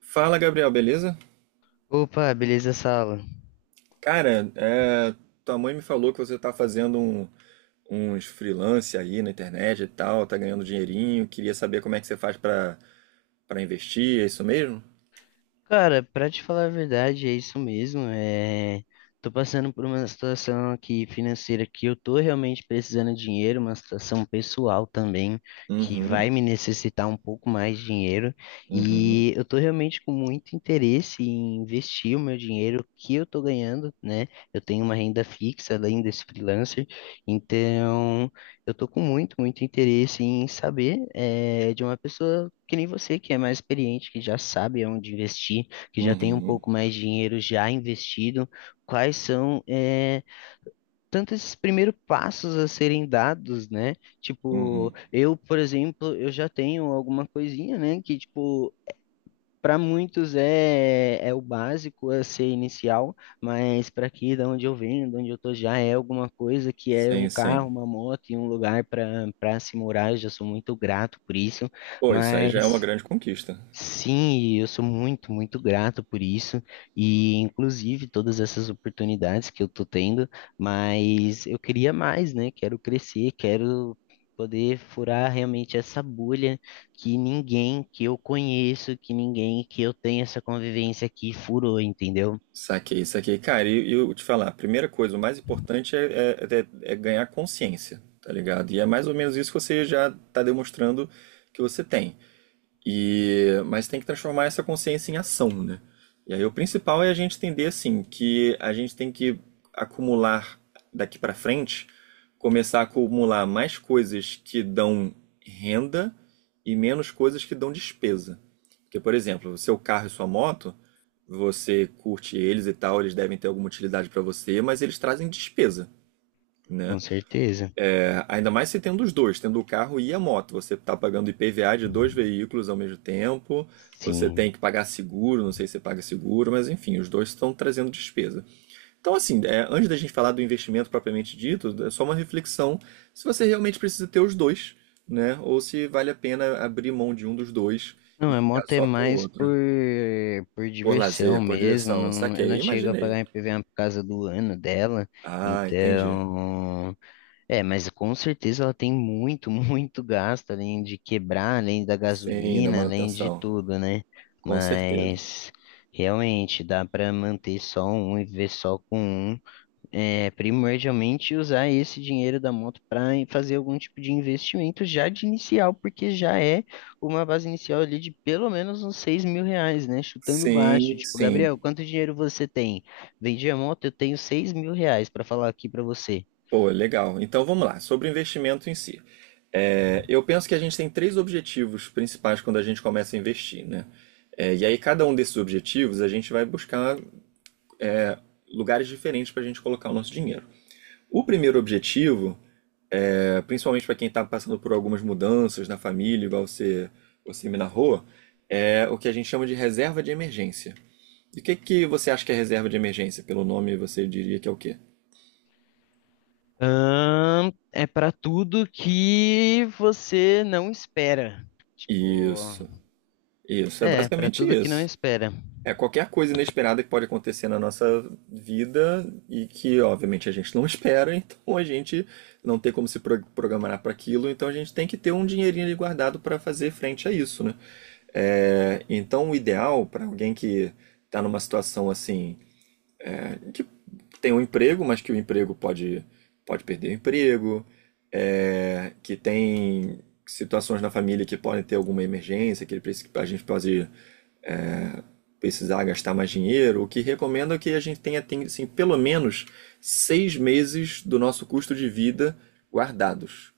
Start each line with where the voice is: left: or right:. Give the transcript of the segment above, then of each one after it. right: Fala, Gabriel, beleza?
left: Opa, beleza, Sala?
right: Cara, é, tua mãe me falou que você tá fazendo uns freelance aí na internet e tal, tá ganhando dinheirinho. Queria saber como é que você faz pra para investir, é isso mesmo?
left: Cara, pra te falar a verdade, é isso mesmo. Tô passando por uma situação aqui financeira que eu tô realmente precisando de dinheiro, uma situação pessoal também, que
right: Uhum,
left: vai me necessitar um pouco mais de dinheiro.
right: uhum,
left: E eu tô realmente com muito interesse em investir o meu dinheiro que eu tô ganhando, né? Eu tenho uma renda fixa além desse freelancer, então eu tô com muito interesse em saber, de uma pessoa. Que nem você que é mais experiente, que já sabe onde investir, que já tem um
right: uhum,
left: pouco mais de dinheiro já investido, quais são tantos esses primeiros passos a serem dados, né? Tipo,
right: uhum.
left: eu, por exemplo, eu já tenho alguma coisinha, né? Que, tipo, para muitos é o básico a ser inicial, mas para aqui, da onde eu venho, de onde eu tô já é alguma coisa que é um
right: Sim,
left: carro,
right: sim.
left: uma moto e um lugar para se morar. Eu já sou muito grato por isso,
right: Pô, isso aí já é uma
left: mas.
right: grande conquista.
left: Sim, e eu sou muito grato por isso, e inclusive todas essas oportunidades que eu tô tendo, mas eu queria mais, né? Quero crescer, quero poder furar realmente essa bolha que ninguém que eu conheço, que ninguém que eu tenho essa convivência aqui furou, entendeu?
right: Saquei, saquei. Cara, e eu te falar, a primeira coisa, o mais importante é ganhar consciência, tá ligado? E é mais ou menos isso que você já tá demonstrando que você tem. E, mas tem que transformar essa consciência em ação, né? E aí o principal é a gente entender assim que a gente tem que acumular daqui para frente, começar a acumular mais coisas que dão renda e menos coisas que dão despesa. Porque, por exemplo, o seu carro e sua moto, você curte eles e tal, eles devem ter alguma utilidade para você, mas eles trazem despesa, né?
left: Com certeza.
right: Ainda mais se tendo os dois, tendo o carro e a moto. Você está pagando IPVA de dois veículos ao mesmo tempo, você
left: Sim.
right: tem que pagar seguro, não sei se você paga seguro, mas enfim, os dois estão trazendo despesa. Então, assim, é, antes da gente falar do investimento propriamente dito, é só uma reflexão se você realmente precisa ter os dois, né? Ou se vale a pena abrir mão de um dos dois
left: Não,
right: e
left: a
right: ficar
left: moto é
right: só com o
left: mais
right: outro.
left: por
right: Por
left: diversão
right: lazer, por
left: mesmo.
right: diversão,
left: Não, eu
right: saquei,
left: não chego a
right: imaginei.
left: pagar IPVA por causa do ano dela.
right: Ah, entendi.
left: Então, é, mas com certeza ela tem muito, muito gasto, além de quebrar, além da
right: Sim, da
left: gasolina, além de
right: manutenção.
left: tudo, né?
right: Com certeza.
left: Mas realmente dá para manter só um e viver só com um é, primordialmente usar esse dinheiro da moto para fazer algum tipo de investimento já de inicial, porque já é uma base inicial ali de pelo menos uns 6 mil reais, né? Chutando baixo.
right: Sim,
left: Tipo,
right: sim.
left: Gabriel, quanto dinheiro você tem? Vendi a moto, eu tenho 6 mil reais para falar aqui para você.
right: Pô, legal. Então vamos lá, sobre o investimento em si. É, eu penso que a gente tem três objetivos principais quando a gente começa a investir, né? É, e aí, cada um desses objetivos, a gente vai buscar lugares diferentes para a gente colocar o nosso dinheiro. O primeiro objetivo, é, principalmente para quem está passando por algumas mudanças na família, igual você, você me narrou, é o que a gente chama de reserva de emergência. E o que, que você acha que é reserva de emergência? Pelo nome, você diria que é o quê?
left: É para tudo que você não espera. Tipo,
right: Isso, isso, é
left: é, para
right: basicamente
left: tudo que não
right: isso.
left: espera.
right: É, qualquer coisa inesperada que pode acontecer na nossa vida e que, obviamente, a gente não espera, então a gente não tem como se pro- programar para aquilo, então a gente tem que ter um dinheirinho ali guardado para fazer frente a isso, né? É, então, o ideal para alguém que está numa situação assim, que tem um emprego, mas que o emprego pode perder o emprego, é, que tem situações na família que podem ter alguma emergência, que ele, a gente pode precisar gastar mais dinheiro, o que recomendo é que a gente tenha tem, assim, pelo menos 6 meses do nosso custo de vida guardados,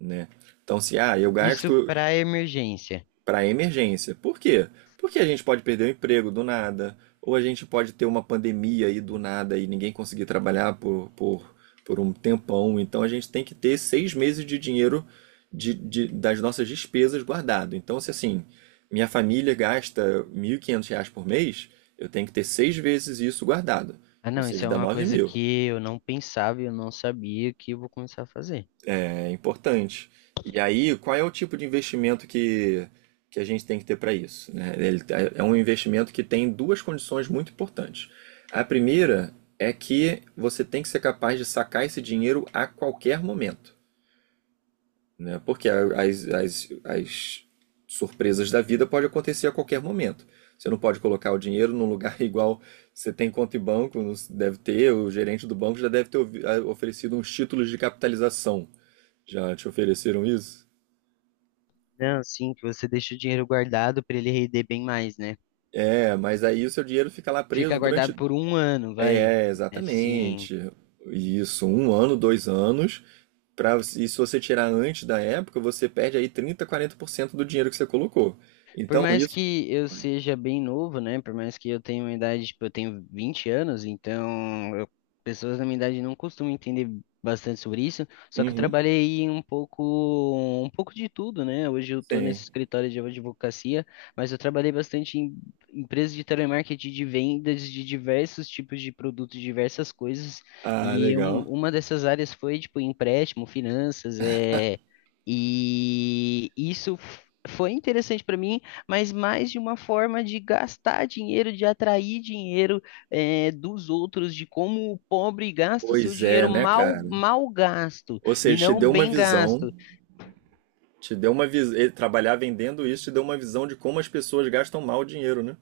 right: né? Então, se eu
left: Isso
right: gasto
left: para emergência.
right: para emergência. Por quê? Porque a gente pode perder o emprego do nada, ou a gente pode ter uma pandemia aí do nada e ninguém conseguir trabalhar por um tempão. Então a gente tem que ter 6 meses de dinheiro das nossas despesas guardado. Então, se assim, minha família gasta R$ 1.500 por mês, eu tenho que ter seis vezes isso guardado,
left: Ah,
right: ou
left: não, isso
right: seja,
left: é
right: dá
left: uma
right: nove
left: coisa
right: mil.
left: que eu não pensava e eu não sabia que eu vou começar a fazer.
right: É importante. E aí, qual é o tipo de investimento que a gente tem que ter para isso? Né? Ele é um investimento que tem duas condições muito importantes. A primeira é que você tem que ser capaz de sacar esse dinheiro a qualquer momento, né? Porque as surpresas da vida podem acontecer a qualquer momento. Você não pode colocar o dinheiro num lugar igual você tem conta em banco, não deve ter, o gerente do banco já deve ter oferecido uns títulos de capitalização já te ofereceram isso?
left: Não, sim, que você deixa o dinheiro guardado para ele render bem mais, né?
right: É, mas aí o seu dinheiro fica lá
left: Fica
right: preso
left: guardado
right: durante.
left: por um ano, vai.
right: É,
left: Assim,
right: exatamente. Isso, um ano, 2 anos. Pra, e se você tirar antes da época, você perde aí 30 40% do dinheiro que você colocou.
left: por
right: Então
left: mais
right: isso.
left: que eu
right: Oi.
left: seja bem novo, né? Por mais que eu tenha uma idade, tipo, eu tenho 20 anos, pessoas da minha idade não costumam entender bastante sobre isso. Só que eu
right: Uhum,
left: trabalhei um pouco de tudo, né? Hoje eu tô
right: sim.
left: nesse escritório de advocacia, mas eu trabalhei bastante em empresas de telemarketing, de vendas de diversos tipos de produtos, diversas coisas.
right: Ah,
left: E
right: legal.
left: uma dessas áreas foi, tipo, empréstimo, finanças, E isso f- foi interessante para mim, mas mais de uma forma de gastar dinheiro, de atrair dinheiro dos outros, de como o pobre gasta o seu
right: Pois é,
left: dinheiro
right: né,
left: mal,
right: cara?
left: mal gasto
right: Ou
left: e
right: seja, te
left: não
right: deu uma
left: bem
right: visão.
left: gasto.
right: Te deu uma visão. Trabalhar vendendo isso te deu uma visão de como as pessoas gastam mal o dinheiro, né?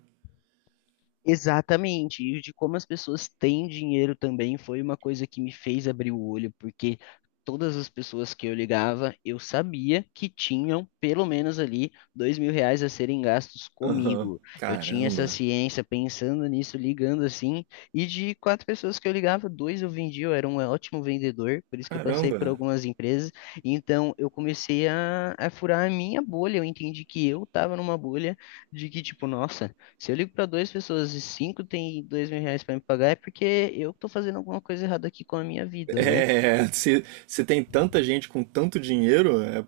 left: Exatamente, e de como as pessoas têm dinheiro também foi uma coisa que me fez abrir o olho, porque todas as pessoas que eu ligava, eu sabia que tinham pelo menos ali 2 mil reais a serem gastos
right: Aham.
left: comigo. Eu tinha essa
right: Caramba.
left: ciência pensando nisso, ligando assim, e de quatro pessoas que eu ligava, dois eu vendia, eu era um ótimo vendedor, por isso que eu passei
right: Caramba.
left: por algumas empresas. Então eu comecei a furar a minha bolha, eu entendi que eu estava numa bolha de que, tipo, nossa. Se eu ligo para duas pessoas e cinco tem 2 mil reais para me pagar, é porque eu tô fazendo alguma coisa errada aqui com a minha vida, né?
right: É, se tem tanta gente com tanto dinheiro, é,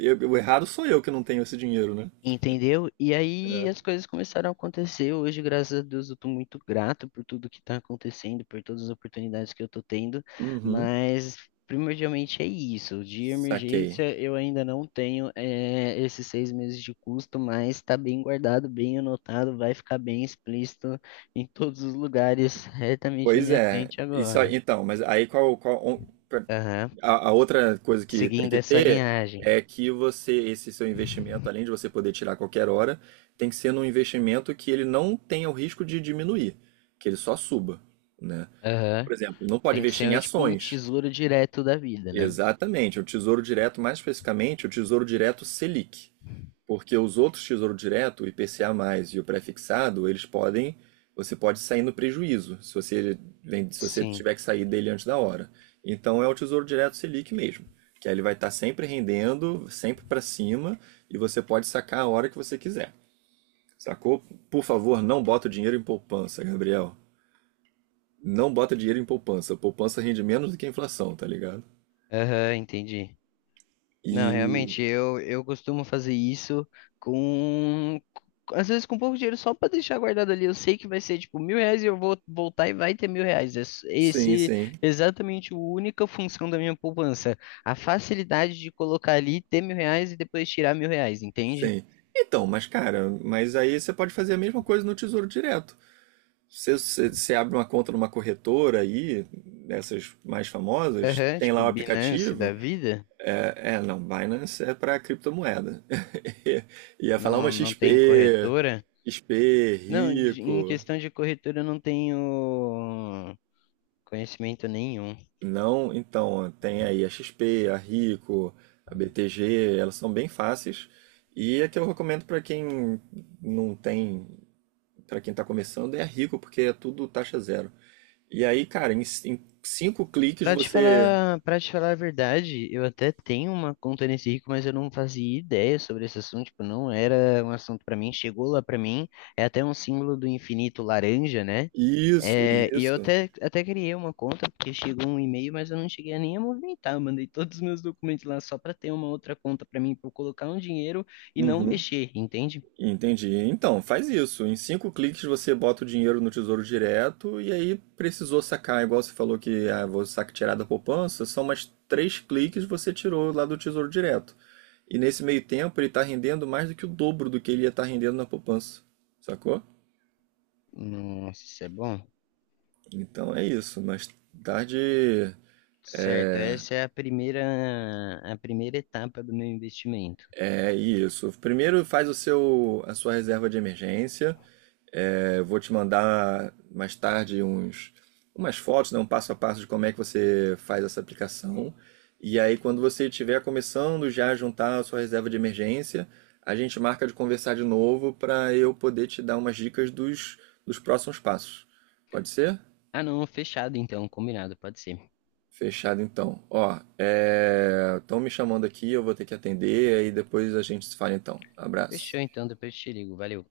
right: o errado sou eu que não tenho esse dinheiro, né?
left: Entendeu? E aí as
right: É.
left: coisas começaram a acontecer. Hoje, graças a Deus, eu tô muito grato por tudo que tá acontecendo, por todas as oportunidades que eu tô tendo,
right: Uhum,
left: mas primordialmente é isso. De
right: saquei.
left: emergência, eu ainda não tenho esses 6 meses de custo, mas tá bem guardado, bem anotado, vai ficar bem explícito em todos os lugares, retamente na
right: Pois
left: minha
right: é,
left: frente
right: isso aí,
left: agora.
right: então, mas aí qual,
left: Aham,
right: a outra coisa que tem
left: seguindo
right: que
left: essa
right: ter
left: linhagem.
right: é que você, esse seu investimento, além de você poder tirar a qualquer hora, tem que ser num investimento que ele não tenha o risco de diminuir, que ele só suba, né? Então,
left: Aham.
right: por exemplo, não pode
left: Tem que
right: investir em
left: ser tipo um
right: ações.
left: tesouro direto da vida, né?
right: Exatamente, o Tesouro Direto, mais especificamente, o Tesouro Direto Selic, porque os outros Tesouro Direto, o IPCA+, e o prefixado, eles podem, você pode sair no prejuízo, se você, se você
left: Sim.
right: tiver que sair dele antes da hora. Então é o Tesouro Direto Selic mesmo, que aí ele vai estar sempre rendendo, sempre para cima, e você pode sacar a hora que você quiser. Sacou? Por favor, não bota o dinheiro em poupança, Gabriel. Não bota dinheiro em poupança. Poupança rende menos do que a inflação, tá ligado?
left: Aham, entendi. Não,
right: E
left: realmente, eu costumo fazer isso com. Às vezes com pouco dinheiro só pra deixar guardado ali. Eu sei que vai ser tipo 1000 reais e eu vou voltar e vai ter 1000 reais.
right: sim,
left: Esse
right: sim.
left: é exatamente a única função da minha poupança. A facilidade de colocar ali, ter 1000 reais e depois tirar 1000 reais, entende?
right: Sim. Então, mas cara, mas aí você pode fazer a mesma coisa no Tesouro Direto. Você abre uma conta numa corretora aí, dessas mais famosas,
left: Aham,
right: tem
left: tipo
right: lá o
left: Binance
right: aplicativo.
left: da vida.
right: Não, Binance é para criptomoeda. Ia falar uma
left: Não, não tem
right: XP,
left: corretora.
right: XP,
left: Não, em
right: Rico.
left: questão de corretora eu não tenho conhecimento nenhum.
right: Não, então, tem aí a XP, a Rico, a BTG, elas são bem fáceis. E é que eu recomendo para quem não tem para quem está começando, é rico, porque é tudo taxa zero. E aí, cara, em cinco cliques você.
left: Para te falar a verdade, eu até tenho uma conta nesse rico, mas eu não fazia ideia sobre esse assunto, tipo, não era um assunto pra mim, chegou lá pra mim, é até um símbolo do infinito laranja, né?
right: Isso,
left: É, e eu
right: isso.
left: até criei uma conta, porque chegou um e-mail, mas eu não cheguei a nem a movimentar, eu mandei todos os meus documentos lá só pra ter uma outra conta pra mim, pra eu colocar um dinheiro e não
right: Uhum.
left: mexer, entende?
right: Entendi. Então, faz isso. Em cinco cliques você bota o dinheiro no Tesouro Direto e aí precisou sacar, igual você falou que ah, vou sacar tirar da poupança, são mais três cliques você tirou lá do Tesouro Direto. E nesse meio tempo ele está rendendo mais do que o dobro do que ele ia estar rendendo na poupança, sacou?
left: Nossa, isso é bom.
right: Então é isso, mas tarde.
left: Certo, essa é a primeira etapa do meu investimento.
right: É isso. Primeiro faz a sua reserva de emergência. É, eu vou te mandar mais tarde uns, umas fotos, né, um passo a passo de como é que você faz essa aplicação. E aí, quando você estiver começando já a juntar a sua reserva de emergência, a gente marca de conversar de novo para eu poder te dar umas dicas dos próximos passos. Pode ser?
left: Ah, não, fechado então, combinado, pode ser.
right: Fechado então. Ó, estão me chamando aqui, eu vou ter que atender, aí depois a gente se fala então.
left: Fechou
right: Abraço.
left: então, depois eu te ligo, valeu.